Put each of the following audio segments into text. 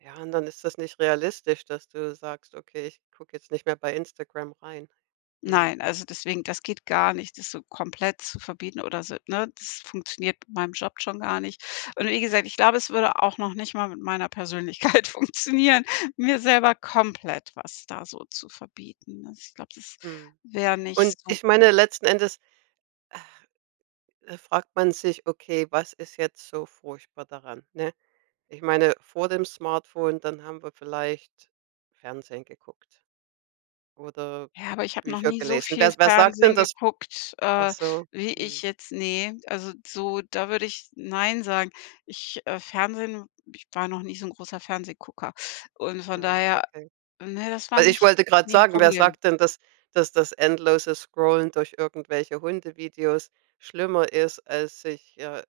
Ja, und dann ist das nicht realistisch, dass du sagst: „Okay, ich gucke jetzt nicht mehr bei Instagram rein.” Mhm. Nein, also deswegen das geht gar nicht, das so komplett zu verbieten oder so, ne? Das funktioniert mit meinem Job schon gar nicht. Und wie gesagt, ich glaube, es würde auch noch nicht mal mit meiner Persönlichkeit funktionieren, mir selber komplett was da so zu verbieten. Also, ich glaube, das Mhm. wär nicht Und so ich meine gut. letzten Endes, da fragt man sich: „Okay, was ist jetzt so furchtbar daran?” Ne? Ich meine vor dem Smartphone, dann haben wir vielleicht Fernsehen geguckt oder Ja, aber ich habe noch Bücher nie so gelesen. viel Was wer sagt denn Fernsehen das? geguckt, Ach äh, so, wie ich mhm. jetzt ne, also so da würde ich „Nein“ sagen. Ich, äh Fernsehen ich war noch nie so 'n großer Fernsehgucker und von Ja, daher okay. Ne, das war Weil ich nicht wollte grad nie 'n sagen, wer Problem. sagt denn, dass dass das endlose Scrollen durch irgendwelche Hundevideos schlimmer ist, als sich, äh,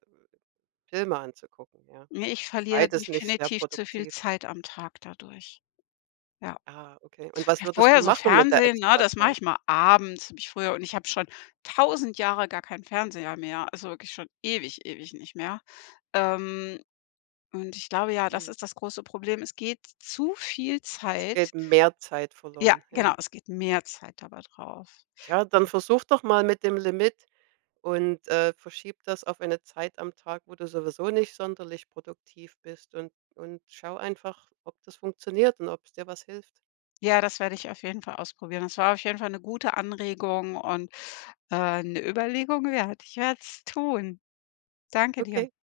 Filme anzugucken, ja. Ne, ich verliere Beides nicht sehr definitiv zu viel produktiv. Zeit am Tag dadurch. Ja, Ah, okay. Und was würdest du vorher so machen mit der Fernsehen, ne? Das mache Extrazeit? ich mal abends, habe ich früher und ich habe schon 1.000 Jahre gar kein Fernseher mehr, also wirklich schon ewig, ewig nicht mehr. Ähm, und ich glaube ja, das Mhm. ist das große Problem. Es geht zu viel Es Zeit geht mehr Zeit Ja, verloren, genau, ja. es geht mehr Zeit dabei drauf, Tja, dann wenn versuche doch mal mit dem Limit und, äh, verschiebe das auf eine Zeit am Tag, wo du sowieso nicht sonderlich produktiv bist, und und schaue einfach, ob das funktioniert und ob's dir was hilft. Ja, das werde ich auf jeden Fall ausprobieren. Das war auf jeden Fall 'ne gute Anregung und, äh, 'ne Überlegung wert. Ich werde es tun. Danke dir. Okay.